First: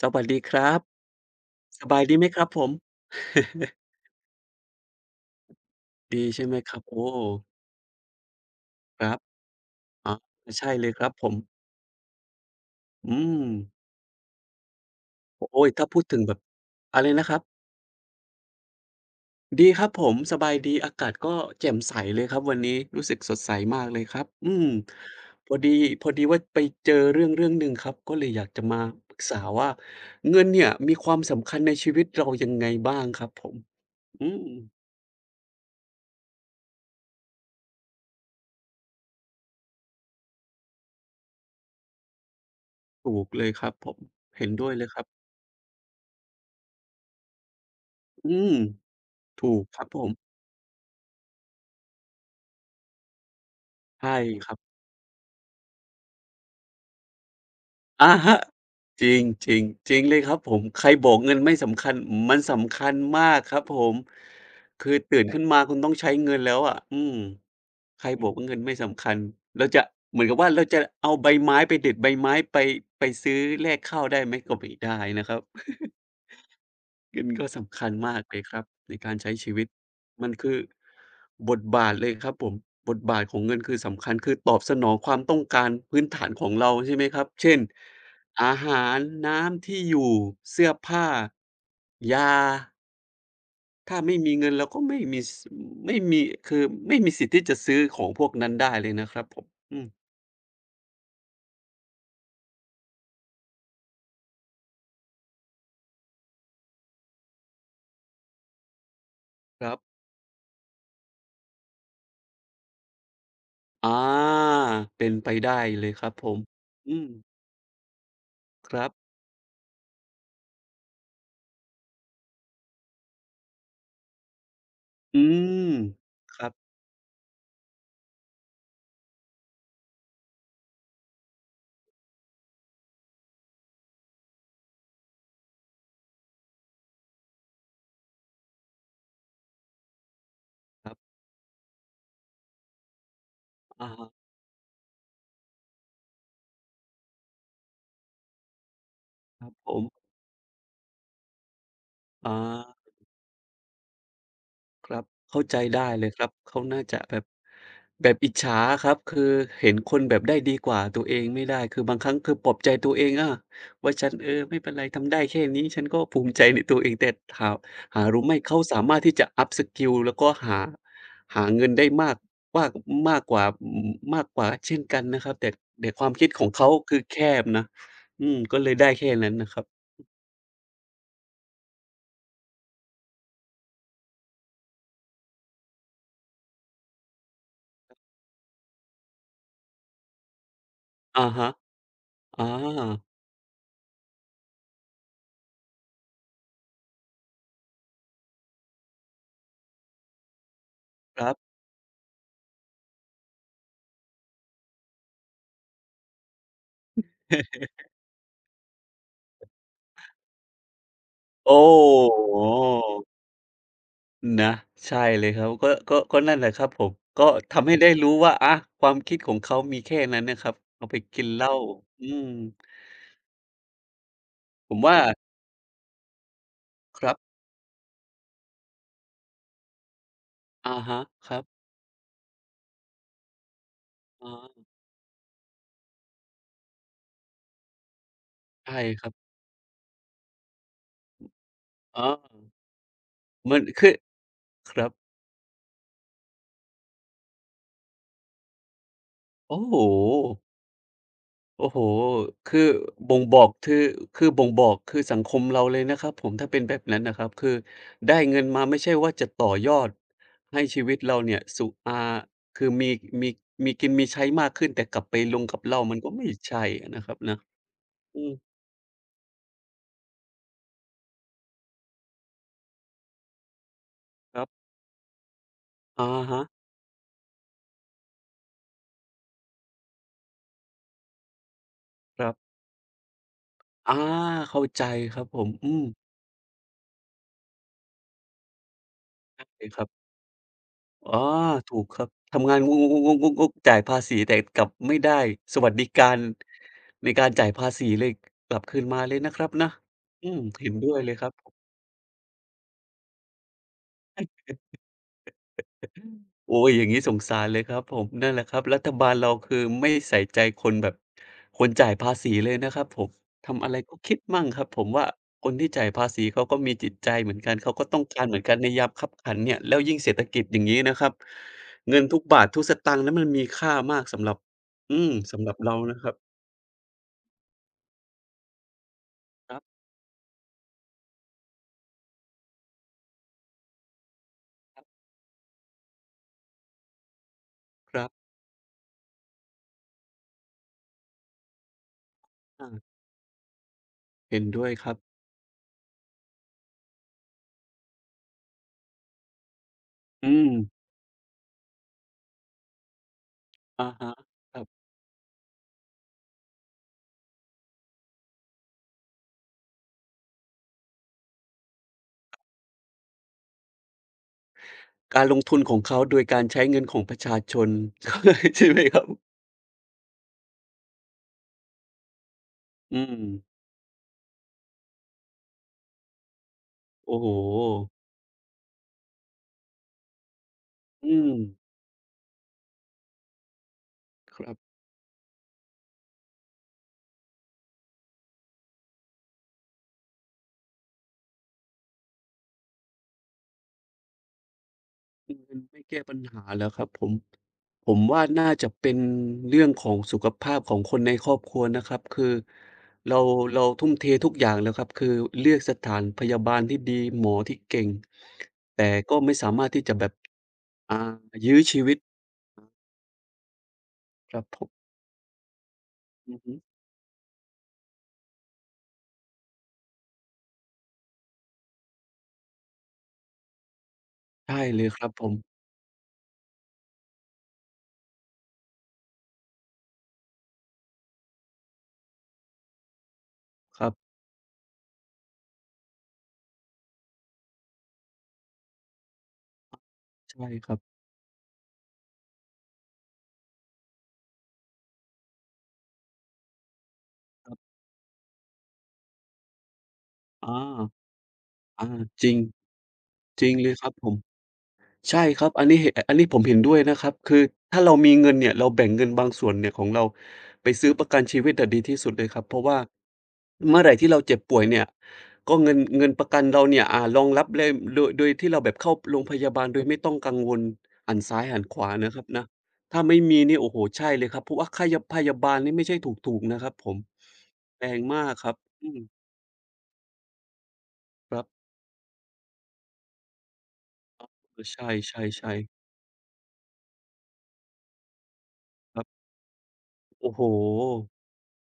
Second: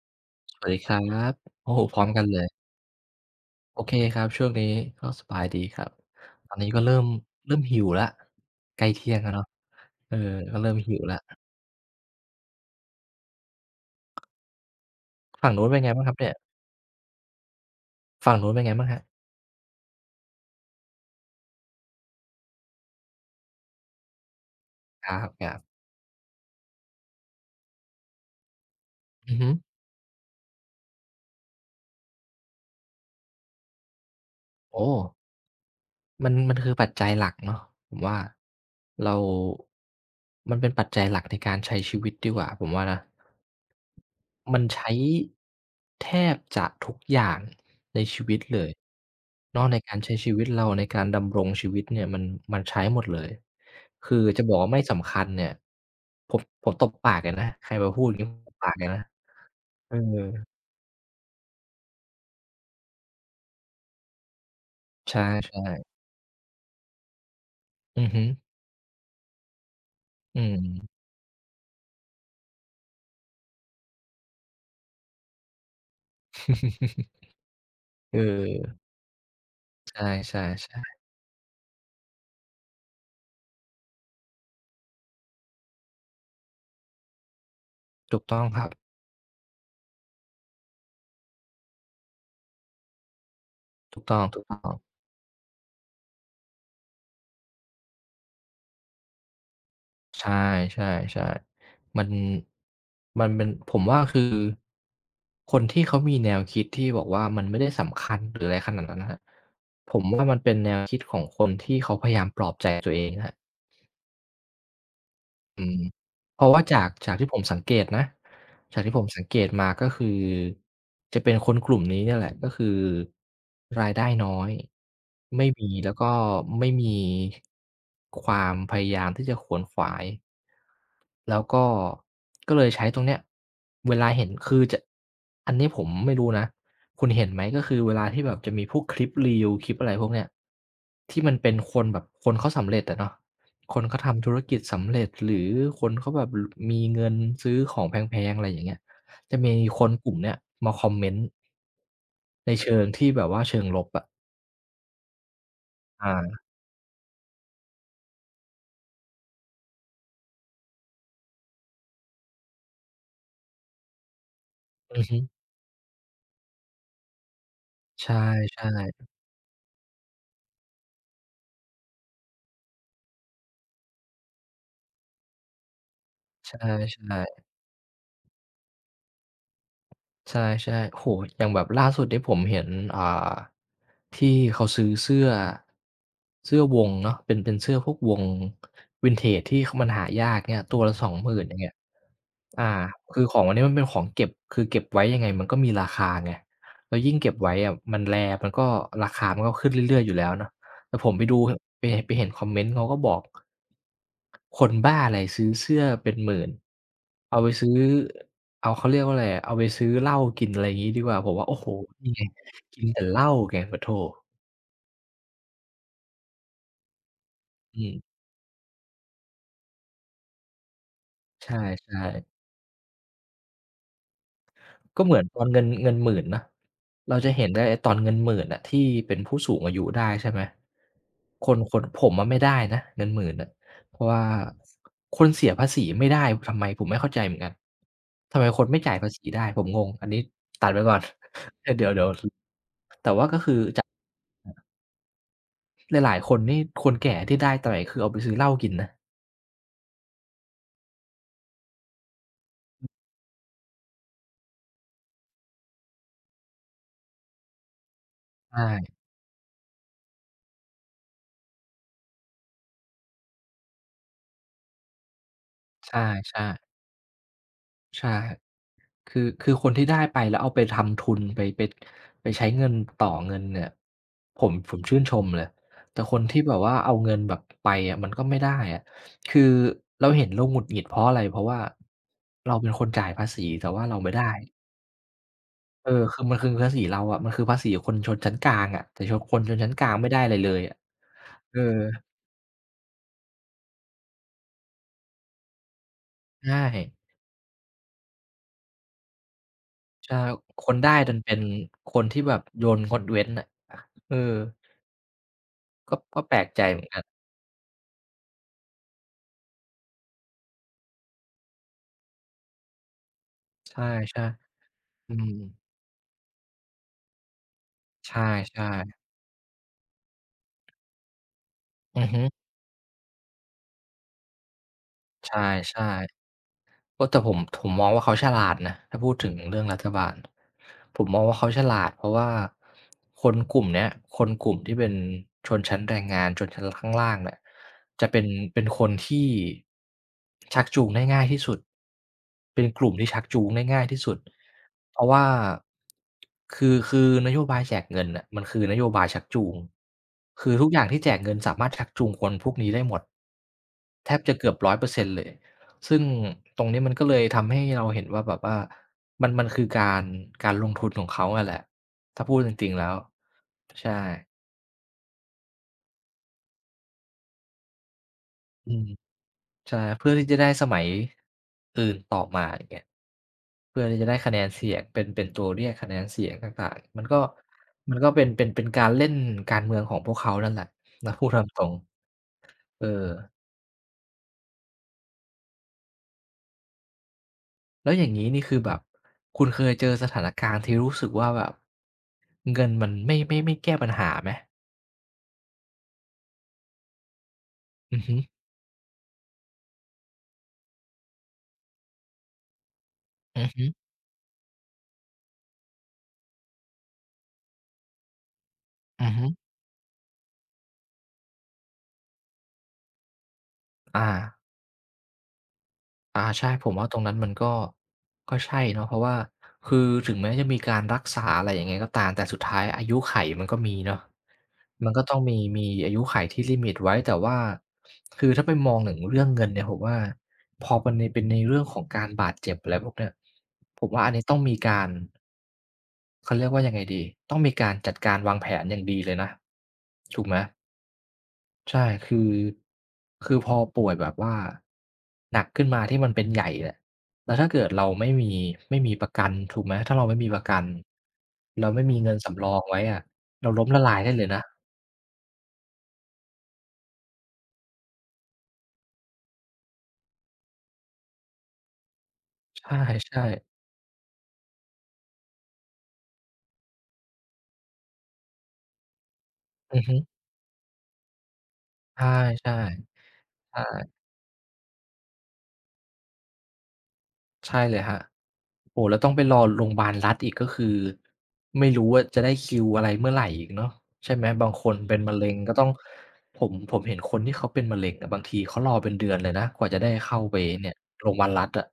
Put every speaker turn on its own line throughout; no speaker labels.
สวัสดีค
สวัส
รั
ดี
บ
ครับโอ้โฮ
ส
พ
บา
ร้อ
ย
ม
ดี
กั
ไห
น
ม
เล
ครับผ
ย
ม
โอเคครับช่วงนี้ก็สบายดีครับ
ดีใช่
ตอ
ไหม
นนี้
ครั
ก็
บ
เริ่
โอ้
มเริ่มหิวแล้วใกล้
ค
เที่
รั
ย
บ
งแล้วเนาะ
อ๋
เอ
อ
อก็เริ่
ใช่
ม
เลย
หิว
ครับ
แล้ว
ผมอืม
ฝั่งนู้
โอ้
น
ย
เป็น
ถ้า
ไง
พู
บ้า
ด
งครับ
ถึง
เนี่
แบ
ย
บอะไรนะครับ
ฝั่งนู้นเป็นไงบ้างครับ
ดีครับผมสบายดีอากาศก็แจ่มใสเลยครับวันนี้รู้สึกสดใสมากเลยครับอืม
ค
พ
รั
อ
บ
ดีพอดีว่าไปเจอเรื่องหนึ่งครับก็เลยอยากจะมาปรึก
ๆอือ
ษา
ฮึ
ว่าเงินเนี่ยมีความสำคัญในชีวิตเรายังไงบ้างครับผมอืม
โอ้ มันคือปัจจัยหลักเนาะผมว่าเรามันเป็นปัจจัยหลักในการใช้ชีวิตดีกว่าผมว่านะ
ถูกเลยครับผมเห็น
มัน
ด้วยเลย
ใช้
ครับ
แทบจะทุกอย่างในชี
อื
วิต
ม
เลย
ถูก
เนาะใน
ครับ
กา
ผ
ร
ม
ใช้ชีวิตเราในการดำรงชีวิตเนี่ยมันใช้หมดเลย
ใช่
คือจะ
ค
บ
รั
อกว่า
บ
ไม่สำคัญเนี่ยผมตบปากเลยนะใครมาพู
อะ
ดอย่างงี้ผ
ฮะ
มตบปากเลยนะ
จริงจริงจ
เอ
ริงเลย
อ
ครับผมใครบอกเงินไม่สำคัญมันสำคัญมากครับผมคือตื่
ใช่
นขึ้นมาคุณ
ๆ
ต้องใช้เงินแล้วอะอืมใค
อื
ร
อ
บ
ฮึ
อกว่าเงินไม่สำคัญเราจะเหมือนกั
อื
บว่า
ม
เราจะเอาใบไม้ไปเด็ดใบไม้ไปไปซื้อแลกข้าวได้ไหมก็ไม่ได้นะครับ เงินก็สำคัญ
เอ
มา
อ
กเลยครับในการใช้ชีวิต
ใ
มัน
ช่
คือ
ๆ
บทบาทเลยครับผมบทบาทของเงินคือสำคัญคือตอบสนองความต้องการพื้นฐานของเราใช่ไหมครับเช่น
ๆถูกต้อง
อา
ครับ
หารน้ำที่อยู่เสื้อผ้ายาถ้า
ถูกต้
ไม่
อง
มี
ถูก
เงิน
ต้
เรา
อง
ก็ไม่มีสไม่มีคือไม่มีสิทธิ์ที่จะซื้อของพวกนั้นได้เลยนะครับผมอืม
ใช่ๆๆมันมันเป็นผมว่าคือคนที่เขามีแนวคิดที่บอกว่ามันไม่ได้สำคัญหรืออะไรขนาดนั้นนะครับ
ครับ
ผมว่ามันเป็นแนวคิดของคนที่เขาพยายามปลอบใจตัวเองครับ
อาเป็นไปได้
อืม
เลยครับผ
เพ
ม
ราะว่าจาก
อืม
จากที่ผมสังเกตนะ
ค
จาก
รับ
ที่ผมสังเกตมาก็คือจะเป็นคนกลุ่มนี้เนี่ยแหละก็คือรายได้น้อย
อื
ไม่
ม
มีแล้วก็
ครับ
ไม่มีความพยายามที่จะขวนขวายแล้วก็ก็เลยใช้ตรงเนี้ยเวลาเห็นคือจะอันนี้ผมไม่รู้นะคุณเห็นไหมก็คือเวลาที่แบบจะมีพวกคลิป Reels คลิปอะไรพวกเนี้ยที่มันเป็นคนแบบคนเขาสำเร็จอะเนาะ ค
ๆ
น
อะ
เขา
ฮะ
ทำธุรกิจสำเร็จหรือคนเขาแบบลมีเงินซื้อของแพงๆอะไรอย่างเงี้ย จะ
ครั
มี
บผ
คนก
ม
ลุ่มเนี้ยมาคอมเมนต์
อา
ในเชิงที่แบบว่าเชิงลบอะ
ครับเข้าใจได้เลย
อา
ครับเขาน่าจะแบบแบบอิจฉาอะครับคือเห็นคนแบบได้ดีกว่าตัวเองไม่ได้คือบางครั้งคือปลอบใจตัวเองว่าฉันเออไม่เป็นไร
อือ
ทำ
ฮึ
ได้แค่นี้ฉันก็ภูมิใจในตัวเองแต่ถามหา
ใช่
รู้ไหม
ๆใ
เขาสามารถที่จะ up skill แล้วก็หาหาเงินได้มากมากมากกว่าอืมมากกว่าเช่นกันนะครับแต่แต่ความคิดของ
ช
เขาคือแค
่ๆ
บนะอืมก็เลยได้แค่นั้นนะครับ
ใช่ใช่โหอย่างแบบล่าสุดที่ผมเห็นอ่าที่เขาซื้อเสื้อเสื้อวงเนาะเป็นเสื้อพวกวงวินเทจที่มันหายากเนี้ยตัวละ
อะ
20,000องหมื่น
ฮะ
อย่างเงี้ย
อา
อ่าคือของอันนี้มันเป็นของเก็บคือเก็บไว้ยังไงมันก็มีราคาไงแล้วยิ่งเก็บไว้อะมันแ a e มันก็ราคามันก็ขึ้นเรื่อยๆอยู่แล้วเนาะ แต่ผม
ค
ไป
รั
ดู
บ
ไปเห็นคอมเมนต์เขาก็บอกคนบ้าอะไรซื้อเสื้อเป็นหมื่นเอาไปซื้อเอาเขาเรียกว่าอะไรอะเอาไปซื้อเหล้ากินอะไรอย่างงี้ดีกว่าผมว่าโอ้
โอ้
โฮนี่ไง
โ
กิน
ฮ
แต่เหล้าไงปะโถ
นะใช่เลยครับก็นั่นแหละครับผม ก็ทำให้
อื
ได้รู้
ม
ว่าอาความคิดของเขามีแค่นั้นนะครับเอาไปกินเห
ใช
ล้า
่
อืม
ๆ
ผมว่า
ก็เหมือนตอนเงินหมื่นนะ
ครั
เรา
บ
จะเห็นได้ไอ้ตอนเงิน1ม0 0 0น่ะที่เป็นผู้สูงอายุได้ใช่ไหม
อะฮะครับ
คนคนผมอะไม่ได้นะเงิน10,000นน่ะเพราะว่า
อ๋อ
คนเสียภาษีไม่ได้ทำไมผมไม่เข้าใจเหมือนกันทำไมคน
ใช่
ไม่จ่าย
ครั
ภา
บ
ษีได้ผมงงอันนี้ตัดไว้ก่อน เดี๋ยวเดี๋
อ๋
ย
อ
วแต
มันคือครับ
่หลายๆคนนี่คนแก่ที่ได้แต่คือเอาไปซื้อเหล้ากินนะ
โอ้โฮ โอ้โฮคือบ่งบอกคือบ่งบอกคือสังคมเราเลยนะครับผมถ้าเป็นแบบนั้นนะครับคือได้เงินมาไม่ใช่
ใช่
ว่าจะต่อยอดให้ชีวิตเราเนี่ยสุอ่าคือมีมีกินมีใช้มากขึ้นแต่กลับไปลงกับเหล้า
ใช
มันก็ไม่ใช่
่
อะนะครับนะ
ๆใช่
อืม
คือคนที่ได้ไปแล้วเอาไปทำทุนไปไปใช้เงินต่อเงินเนี่ย
ค
ผ
รั
ม
บ
ผมชื่นชมเลยแต่
อะ
คนที่
ฮะ
แบบว่าเอาเงินแบบไปอะมันก็ไม่ได้อะคือเราเห็นเราหงุดหงิดเพราะอะไรเพราะว่า
ครั
เรา
บ
เป็นคนจ่ายภาษีแต่ว่า
อา
เราไม่ได้
เข้าใจครับผมอืม
เออคือมันคือภาษีเราอะมันคือภาษีคนชนชั้นกลางอะแต่ชนค
ใช
นชน
่
ชั้น
ค
ก
รั
ลา
บ
งไม่ได้อะไรเลยอะ
อ๋อ
เออ
ถูกครับทำงานจ่ายภาษีแต่กลับไม่ได้สวัสดิการ
ใช่
ในการจ่ายภาษีเลยกลับคืนมาเลยนะครับนะ
ใช่
อืม
ค
เห็น
น
ด้
ได้
วยเล
ดั
ย
น
ครั
เป็น
บ
คนที่แบบโยนงดเว้นน่ะเออก็ก็แปลก
โอ้
ใจ
ย
เห
อ
มือ
ย่า
น
ง
กั
งี้
น
สงสารเลยครับผมนั่นแหละครับรัฐบาลเราคือไม่ใส่ใจคนแบบคนจ่ายภาษีเลยนะครับผมทำอะ
ใช
ไรก็คิด
่
มั่งครับผมว่า
ๆ อืม
คนที่จ่ายภาษีเขาก็มีจิตใจเหมือนกันเขาก็ต้อง
ใช
การเหมือนกันในยาม
่
คับขันเนี่ยแล้วยิ่งเศรษฐกิจอย่างงี้นะครับ
ๆ
เงิน
อือ
ทุ
ฮึ
กบาททุกสตางค์นั้นมันมีค่ามากสำหรับอืม
ใช
สำหรับเรา
่
นะครับ
ๆโอ้แต่ผมมองว่าเขาฉลาดนะถ้าพูดถึง
ครั
เรื่องรั
บ
ฐบาลผมมองว่าเขาฉลาดเพราะว่าคนกลุ่มเนี้ยคนกลุ่มที่
ครั
เป็น
บ
ชนชั้นแรงงานชนชั้นข้างล่างเนี่ย
ครั
จะ
บ
เป็นเป็นคนที่ชักจูงได้ง่ายที่สุดเป็น
อา
กลุ่มที่ชักจูงได้ง่ายที่สุด
เห็นด้วยครั
เพ
บ
ราะว่าคือนโยบายแจกเงินน่ะมันคือนโยบายชักจูง
อื
คื
ม
อทุกอย่างที่แจกเงินสามารถชักจูงคนพวกนี้ได้หมด
อะฮะ
แทบจะเกือ
ค
บ
รับ
100%เปอร์เซ็นต์เลย ซึ่งตรงนี้มันก็เลยทำให้เราเห็นว่าแบบว่ามันคือการการลงทุนของเขาอะแหละ ถ้าพูดจริงๆแล้วใช่
การลงทุนของเขาโดยการใช้เงินของประชาชน ใช่
อื
ไหม
ม
ครับ
ใช่เพื่อที่จะได้สมัยอื่นต่อมาอย่างเงี้ย
อืม
เพื่อที่จะได้คะแนนเสียงเป็นเป็นตัวเรียกคะแนนเสียงต่างๆมันก็
โอ้โฮ
มันก็เป็นเป็นเป็นการเล่นการเมืองของพวกเขานั่นแหละนะ
อื
พูด
ม
ตามตรงเออ
ครับ
แล้วอย่างนี้นี่คือแบบคุณเคยเจอสถานการณ์ที่รู้สึกว่าแบบเงินมันไม่แก้ปัญหาไหม
อืมไม่แก้ปัญหาเหรอครับผมผ
อื
ม
อฮึ
ว่าน่าจะเป็นเรื่องของสุขภาพของคนในครอบครัวนะครับ คือเรา
อือ
เรา
ฮึ
ทุ่มเททุกอย่างแล้วครับ คือเลือกสถานพยาบาลที่ดีหมอที่เก่ง แต่
อือ
ก็
ฮึ
ไม่สามารถที่จะแบบอ่ายื้อชีวิต
อา
ครับผม
อา
อือ
ใช่
ฮึ
ผมว่าตรงนั้นมันก็ก็ใช่เนาะเพราะว่าคือถึงแม้จะมีการรักษาอะไรอยางเงยก็ตามแต่สุดท้ายอายุไขมันก็มีเนาะ
ใช่เล
มั
ย
น
ค
ก็
รับ
ต้อง
ผม
มีอายุไขที่ลิมิตไว้แต่ว่าคือถ้าไปมองถึงเรื่องเงินเนี่ยผมว่าพอมันในเป็นในเรื่องของการบาดเจ็บอะไรพวกเนี้ยผ
ครั
มว่าอัน
บ
นี้ต้องมีการ เขาเรียกว่ายังไงดีต้องมีการจัดการวางแผนอย่างดีเลยนะถูกไหม
ใช่ครับ
ใช่คือคือพอป่วยแบบว่าหนักขึ้นมาที่มันเป็นใหญ่เนี่ยแล้วถ้า
ครั
เกิด
บ
เราไม่มีไม่มีประกันถูกไหมถ้าเราไม่มีประ
อา
กันเราไม่
อา
มีเงิน
จริง
สำรองไว้อะ
จ
เรา
ริง
ล้ม
เลย
ละ
ครับ
ลาย
ผ
ได้
ม
เลยนะ
ใช่ครับอันนี้เห็นอันนี้ผมเห็นด้วยนะครับคือถ้าเรามีเงินเนี่ยเราแบ่งเงินบางส่วนเนี่ยของเราไปซื้อประกันชีวิตอะดีที่สุดเลยครับเพราะว่า
ใช่ๆ
เมื่อไหร่ที่เราเจ็บป่วยเนี่ยก็เงินประกันเราเนี่ยอ่ารองรับเลยโดยที่เราแบบเข้าโรงพยาบาลโด
อือ
ย
ฮึ
ไม่ต้องกังวลหันซ้ายหันขวา
ใช่
นะครับนะถ้า
ๆ
ไม่มีนี่
ใช่
โอ้โฮใช่เลยครับเพราะว่าค่ายะพยาบาลนี่ไม่ใช่ถูกๆนะครับผม
ใช่เลย
แพ
ครับ
งมากครับ
โอ้โฮ
อื
แล้วต้องไป
ม
รอโรงพยาบาลรัฐอีกก็คือ
ครับ
ไม่รู้ว่าจะได้คิวอะไรเมื่อไหร่อีกเนาะใช่ไหมบาง
เอ
ค
อ
น
ใช
เป็นมะเร็งก็
่
ต้อ
ๆ
ง
ๆ
ผมเห็นคนที่เขาเป็นมะเร็งอะบางทีเขารอเป็น
ครั
เดือนเล
บ
ยนะกว่าจะได้เข้า
โอ้
ไป
โฮ
เนี่ยโรงพยาบาลรัฐอะ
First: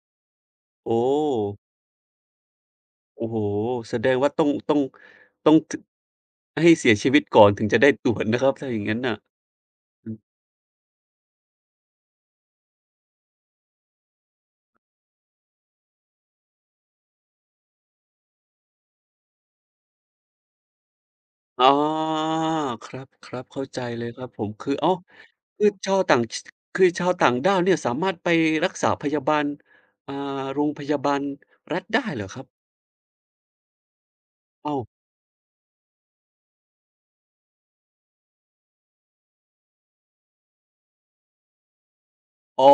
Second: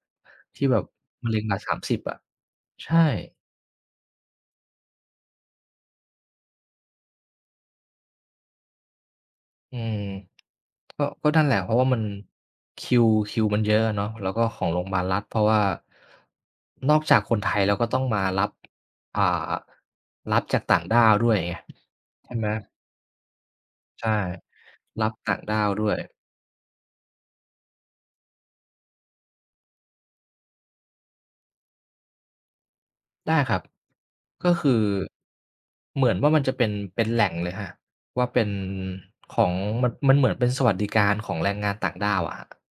ที่แบบ
โอ้
มะเร็งบาดสามส3 0อะใช่
โอ้โฮแสดงว่าต้องต้องให้เสียชีวิตก่อนถึงจะได้ตรวจนะครับถ้าอย่างงั้นน่ะ
อืม
อืม
ก็ก็นั่นแหละเพราะว่ามันคิวมันเยอะอะเนาะแล้วก็ของโรงพยาบาลรัฐเพราะว่านอกจากคนไทยแล้วก็ต้องมารับอ่ารับจากต่างด้าวด้วยไง
อ๋อ
ใช่ไหม
ครับๆเข้าใจเลย
ใช่
ครับผมคืออ้าว
รับต่างด้า
คื
ว
อ
ด้ว
ชา
ย
วต่างชคือชาวต่างด้าวเนี่ยสามารถไปรักษาพยาบาลอ่าโรงพยาบาลรัฐได้เหรอครับ
ได้ครับก็คื
อ้า
อ
ว
เหมือนว่ามันจะเป็นเป็นแหล่งเลยครับว่าเป็นของมันเหมือนเป็นสวัสดิการของแรงงานต่างด้าวอะครับ
อ๋อ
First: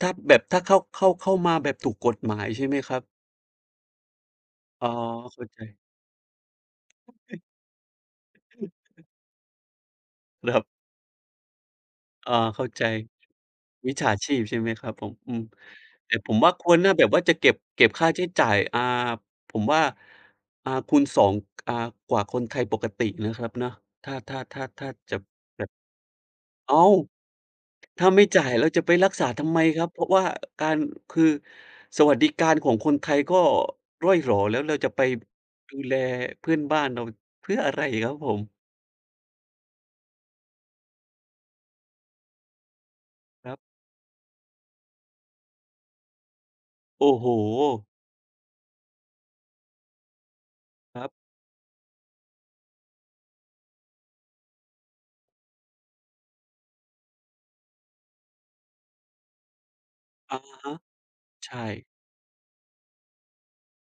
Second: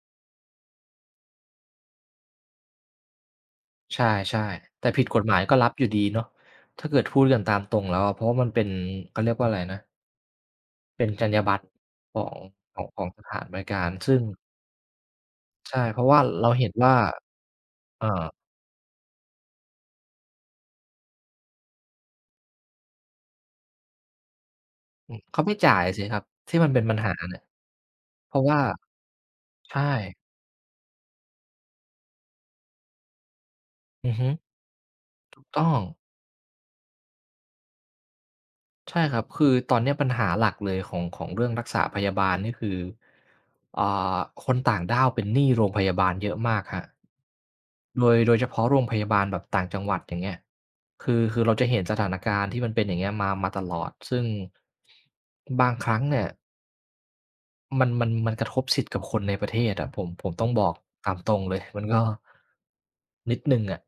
ถ้าแบบถ้าเข้ามาแบบถูกกฎหมายใช่ไหมครับ
ใช่ๆ
อ๋อ
แต่ผิดกฎหมาย
เข้า
ก็
ใจ
รับอยู่ดีเนาะถ้าเกิดพูดกันตามตรงแล้วอะเพราะว่ามันเป็นเขาเรียกว่าอะไรนะ
ครับ
เป็นจรรยาบรรณขอ
อ
ง
อเข้า
ข
ใจ
องของสถานบริการ
มิจฉา
ซึ่ง
ชีพใช่ไหมครับผมอืม
ใช่เพราะ
แต่
ว่า
ผม
เรา
ว่าค
เห็น
วรน่า
ว่า
แบบว่าจะเก็บ
เอ่
ค่าใช้
อ
จ่ายผมว่าคูณ2องอ่ากว่าคนไทยปกตินะครับเนาะถ้า
อื
จะ
มเขาไม่
แบบ
จ่ายสิครับที่มันเป็น
อ้า
ปั
ว
ญหาเนี่ย
ถ้าไม่
เพราะ
จ่าย
ว่า
แล้วจะไปรักษาทำไมครับ
ใช่
เพราะว่าการคือสวัสดิการของคนไทยก็
อื
ร่อ
อ
ย
ฮึ
หรอแล้วเราจะไป
ถูกต้อ
ดู
ง
แลเพื่อนบ้านเราเพื่ออะไรครับผม
ใช่ครับคือตอนเนี้ยปัญหาหลักเลยของของเรื่องรักษาพยาบาลนี่คือ
ครับ
อ่าคนต่างด้าวเป็นหนี้โรงพยาบาลเยอะมากครับ
โอ้โฮ
โดยเฉพาะโรงพยาบาลแบบต่างจังหวัดอย่างเงี้ย
ครั
คือ
บ
คือเราจะเห็นสถานการณ์ที่มันเป็นอย่างเงี้ยมาตลอดซึ่งบางครั้งเนี่ยมันกระทบสิทธิ์กับคนในประเทศอะผม
อะ
ต้องบอก
ฮะ
ตามตรงเลย
ใช่
มันก็นิดหนึ่งอะ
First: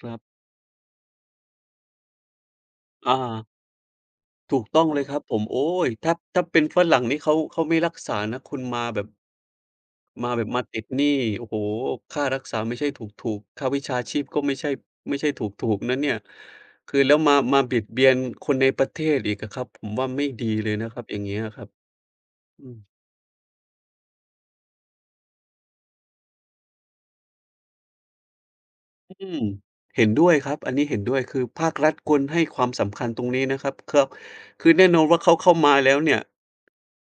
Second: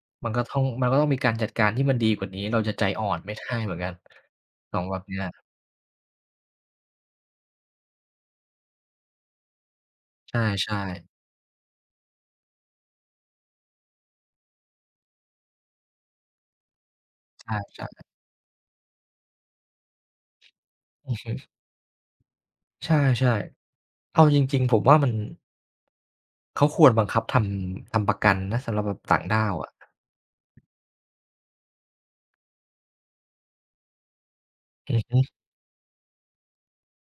ครั
มัน
บ
ก็ต้องมันก็ต้องมีการจัดการที่มันดีกว่านี้เราจะใจอ่อ
อา
นไม่ได้เหมือนกัน
ถูก
ขอ
ต้
ง
อง
แบ
เล
บ
ยค
เนี้
รับ
ย
ผมโอ๊ยถ้าเป็นฝรั่งนี่เขาไม่รักษานะคุณมาแบบ
ใช
มา
่
ติดหนี้
ๆ
โอ้โฮค่ารักษาไม่ใช่ถูกๆค่าวิชาชีพก็ไม่ใช่ไม่ใช่ถูกๆนะเนี่ยคือแล้วมาบิด
ใช่
เบียนคนในประเทศอีกอะครับผมว่าไม่ดีเลยนะครั
ๆ
บ
อื
อ
อ
ย่าง
ฮึ
เงี้ยครับอืม
ใช่ๆเอาจริงๆผมว่ามันเขาควรบังคับทำประกันนะสำหรับแบบ
อื
ต่าง
ม
ด้าวอะ
เห็นด้วยครับอันนี้เห็นด้วยคือภาครัฐควรให้ความสำคัญตรงนี้นะครับครับคือแน่
อื
น
อ
อนว่า
ฮึ
เขาเข้ามาแล้วเนี่ย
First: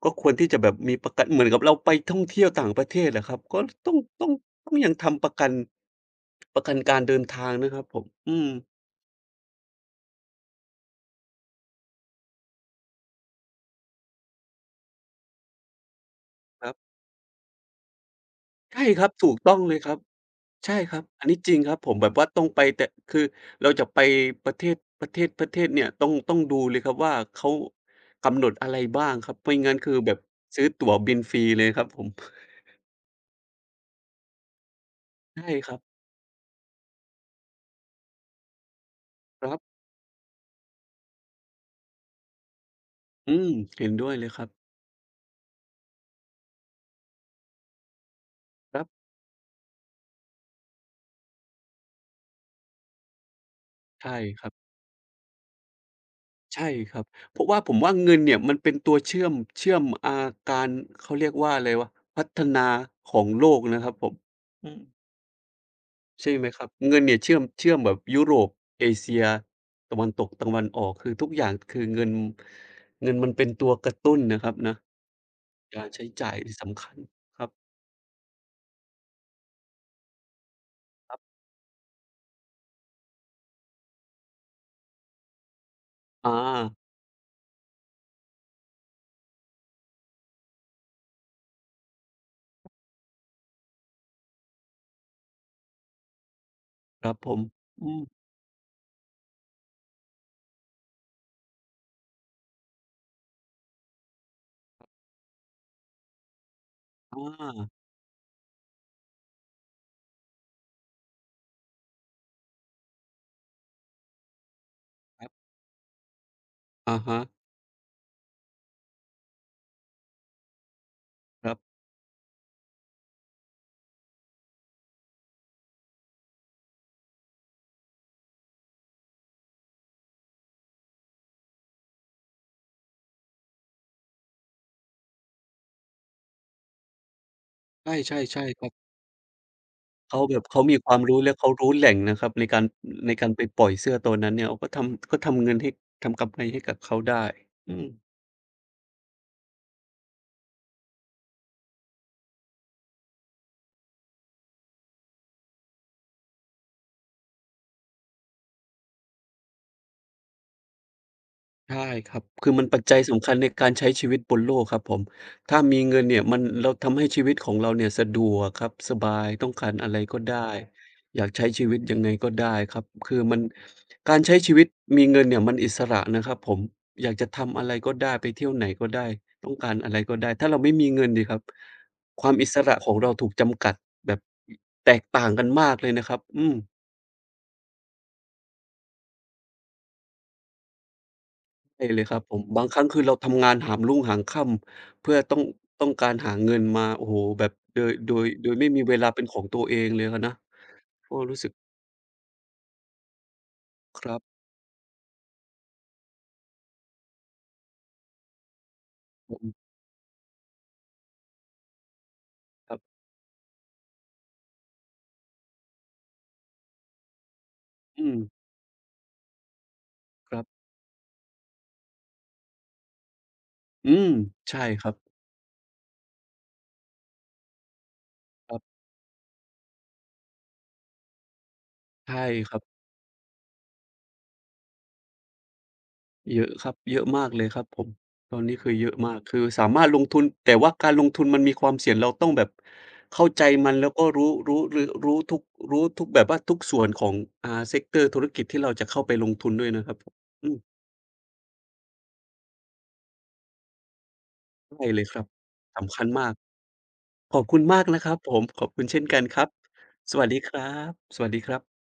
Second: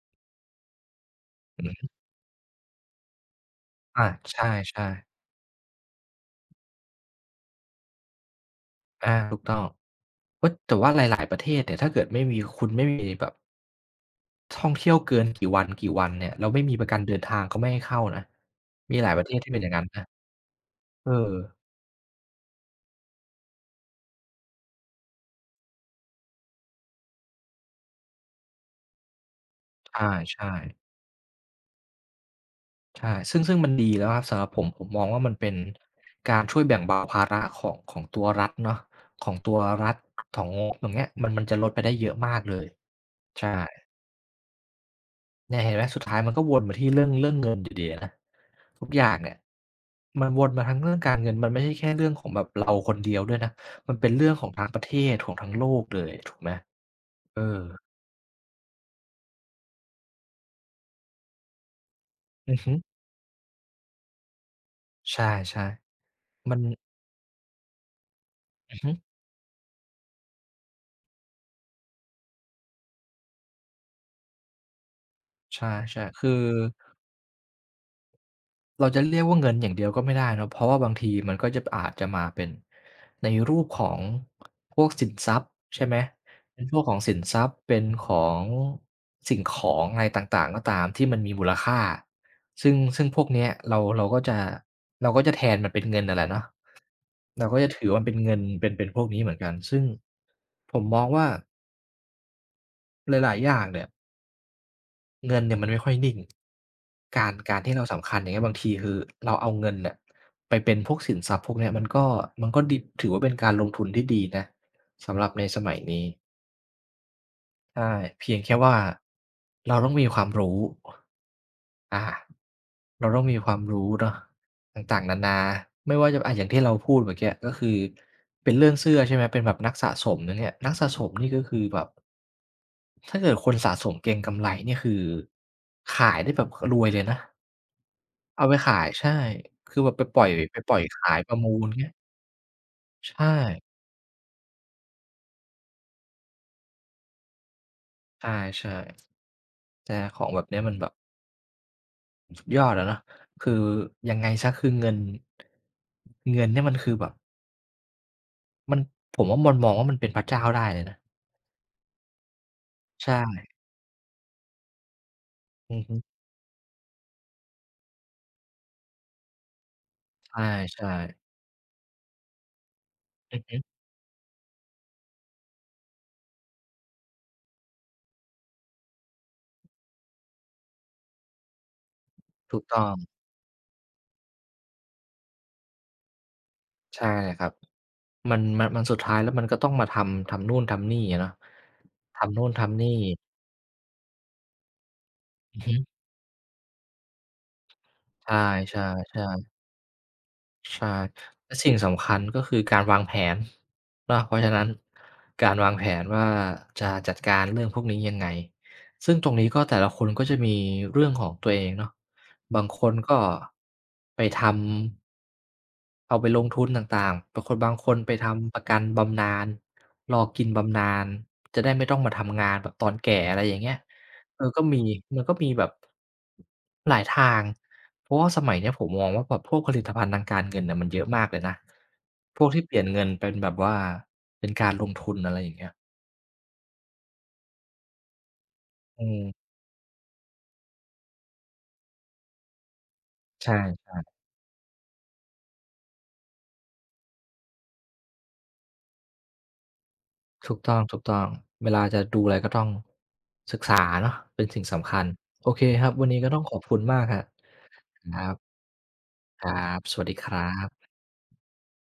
ก็ควรที่จะแบบมีประกันเหมือนกับ
อื
เราไป
อ
ท่องเที่ยวต่างประเทศอะครับก็ต้อง
อา
ต้อง
ใช
ต้อง
่
ยังทำประกันการเดินทางนะครับผมอืม
ๆอาถูกต้องเฮ้ยแต่ว่าหลายๆประเทศเนี่ยถ้าเกิดไม่มีคุณไม่มีแบบท่องเที่ยวเกินกี่วันกีวันเนี่ยแล้วไม่
ครั
มี
บ
ประกันเดินทางเขาไม่ให้เข้านะ
ใช่
มี
ค
ห
รั
ลา
บ
ยประ
ถู
เท
ก
ศที่
ต้อ
เป็
ง
นอย่า
เล
ง
ย
นั้น
ครับ
นะ
ใช่ครับ
เอ
อัน
อ
นี้จริงครับผมแบบว่าต้องไปแต่คือเราจะไปประเทศเนี่ยต้องดูเลยครับว่าเขากำหนดอะไรบ้างครับไม่งั้นคือแบบ
ใช่
ซื้อตั๋
ๆ
วบินฟรีเลยครับผม
ใช่ซึ่งมันดีแล้วครับสำหรับผมผมมองว่ามัน
ใช่
เป็น
ครับ
การช่วยแบ่งเบาภาระของของตัวรัฐเนาะของ
ค
ตั
รั
ว
บ
รัฐของงบอย่างเงี้ยมันมันจะลดไปได้เยอะมากเลย
อืม
ใช่
เห็นด้วยเลยครับ
เนี่ยเห็นไหมสุดท้ายมันก็วนมาที่เรื่องเรื่องเงินอยู่ดีอะนะ
ครั
ทุกอ
บ
ย่างเนี่ยมันวนมาทั้งเรื่องการเงินมันไม่ใช่แค่เรื่องของแบบเราคนเดียวด้วยนะมันเป็
ใช่
นเรื่อง
ค
ขอ
รั
ง
บ
ทั้งประเทศของทั้งโลกเลยถูกไหม
ใช่ครับเพ
เอ
ราะ
อ
ว่าผมว่าเงินเนี่ยมันเป็นตัวเชื่อมเชื่อมการเขาเรียกว่าอะไรวะพัฒ
อือ
นา
ฮึ
ของโลกนะครับผมอืม
ใช่
ใช่ไหม
ๆมั
ค
น
รับเงินเนี่ยเชื่อมแบบยุโรป
อือ
เอ
ฮึ
เชียตะวันตกตะวันออกคือทุกอย่างคือเงินเงินมันเป็นตัวกระตุ้นนะครับนะ
ใช่
การใช้
ๆคือ
จ่ายที่สำคัญครับ
เราจะเรียกว่าเงินอย่างเดียวก็ไม่ได้เนาะเพราะว่าบางที
ครั
มัน
บ
ก็จะอาจจะมาเป็นในรูปของพวกสินทรัพย์ใช่ไหม
อา
เป็นพวกของสินทรัพย์เป็นของสิ่งของอะไรต่างๆก็ตามที่มันมีมูลค่าซึ่งพวกเนี้ยเราก็จะแทนมันเป็นเงินนั่นแหละเนาะ
ครับผม
เราก็จะถือ
อืม
มันเป็นเงินเป็นเป็นพวกนี้เหมือนกันซึ่งผมมองว่าหลายๆอย่างเนี่ย เงินเนี่ยมันไม่ค่อยนิ่ง
อ
การ
า
ที่เราสำคัญอย่างเงี้ยบางทีคือเราเอาเงินเนี่ยไปเป็นพวกสินทรัพย์พวกเนี้ยมันก็มันก็ดิถือว่าเป็นการลงทุนที่ดีนะสำห
ค
รั
รั
บใน
บ
สมัยนี้
อะฮะ
ใช่เพียงแค่ว่าเราต้องมีความรู้
ครับ
อ่าเราต้องมีความรู้เนาะต่างๆนานาไม่ว่าจะอะอย่างที่เราพูดเมื่อกี้ก็คือเป็นเรื่องเสื้อใช่ไหมเป็นแบบนักสะสมนะเนี่ยนักสะสมนี่ก็คือแบบถ้าเกิดคนสะสมเก็งกำไรนี่คือขายได้แบบรวยเลยนะ
ใช่ๆใช่
เอาไป
ครั
ขาย
บ
ใช่คือแบบไปป
เขา
ล่อย
แบบเขามีความ
ขาย
รู้
ป
และ
ระมู
เขา
ล
รู้แห
เงี้ย
ล่งนะครับใน
ใช่
การไปปล่อยเสื้อตัวนั้นเนี่ยเขาก็ทำเงินให้ทำกำไรให้กับเขาได้อืม
ใช่ๆแต่ของแบบเนี้ยมันแบบสุดยอดอะเนาะคือยังไงเสียคือเงินเงินเนี่ยมันคือแบบ มันผมว่ามันมองว่ามันเป็นพระเจ้าได้เลยนะ
ใช่ครับ คือมันปัจจัยสำคัญ
ใช่
ในการใช้ชีวิตบนโลกครับผม ถ้า
อื
มี
อฮึ
เงินเนี่ยมันเราทำให้ชีวิตของเราเนี่ยสะดวกครับสบายต้องการอะไรก็
ใ
ได้
ช่
อยาก
ๆ
ใช้ชีวิตยังไงก็ได้ครับคือ
อื
มัน
อฮึ
การใช้ชีวิตมีเงินเนี่ยมันอิสระนะครับผม อยากจะทำอะไรก็ได้ไปเที่ยวไหนก็ได้ต้องการอะไรก็ได้ ถ้าเราไม่มีเงินสิครับความอิส
ถูก
ระ
ต้อ
ขอ
ง
งเราถูกจำกัดแบบแตกต่างกันมากเลยนะครับอืม
ใช่ครับมันสุดท้ายแล้วมันก็ต้องมาทำนู่นทำนี่อะเนาะ
ใช่เลยครับผ
ทำ
ม
นู่น
บางค
ทำ
รั้ง
นี่
คือเราทำงานหามรุ่งหามค่ำเพื่อต้อง
อือฮึ
ต้องการหาเงินมาโอ้โฮแบบโดยโดย
ใ
โดยไม่มี
ช่
เวลาเป็นข
ๆ
องตัว
ๆ
เองเลยอะนะ
ใช่
ก็รู้สึก
และสิ่งสำคัญก็คือการวางแผน
ครั
เนาะเพ
บ
ราะฉะนั้นการวางแผนว่าจะจัดการเรื่องพวกนี้ยังไงซึ่งตร
ผ
งนี้ก็
ม
แต่ละคนก็จะมีเรื่องของตัวเองเนาะบาง
ครั
คน
บ
ก็ไปทำ เอาไปลงทุนต่างๆบางคน
อื
ไป
ม
ทำประกันบำนาญรอ
ครั
กิน
บ
บำนาญจะได้ไม่ต้องมาทำงานแบบตอนแก่อะไรอย่างเงี้ย
อืม
เออก็
ใช่
มี
ครับ
มันก็มีแบบหลายทางเพราะว่าส
ค
มัย
รั
เนี้ยผ
บ
มมองว่าแบบพวกผลิตภัณฑ์ทางการเงินน่ะมันเยอะมากเลยนะ
ใช่
พวก
ครั
ที่เปลี่
บ
ยนเงินเป็นแบบว่าเป็นการลงทุนอะไรอย่างเงี้ย
เยอะครับเยอะมากเลยครับผมตอนนี้คือเยอะ
อื
มากคือ
ม
สามารถลงทุนแต่ว่าการลงทุนมันมีความเสี่ยงเราต้องแบบเข้าใจ
ใช
มันแล้ว
่
ก็รู้รู้รือรู้ทุกรู้ทุกแบบว่าทุกส่วนของsector ธุรกิจที่เราจะเข้าไปลงทุนด้วยนะครับผม
ๆ
อื
ถู
ม
กต้องๆเวลาจะดูอะไรก็ต้องศึกษาเนาะเป็นสิ่ง
ใช่
สำคั
เล
ญ
ยครับ
โอเคครับ
สำคั
วั
ญ
นนี้ก็
มาก
ต้องขอบคุณมากครับ
ขอบคุณมากนะครั
ค
บ
รั
ผ
บ
มขอบคุณเช่นกันค
ค
รับ
รับ สวัส
ส
ดี
วั
ค
สดี
รั
ครั
บ
บสวัสดีครับ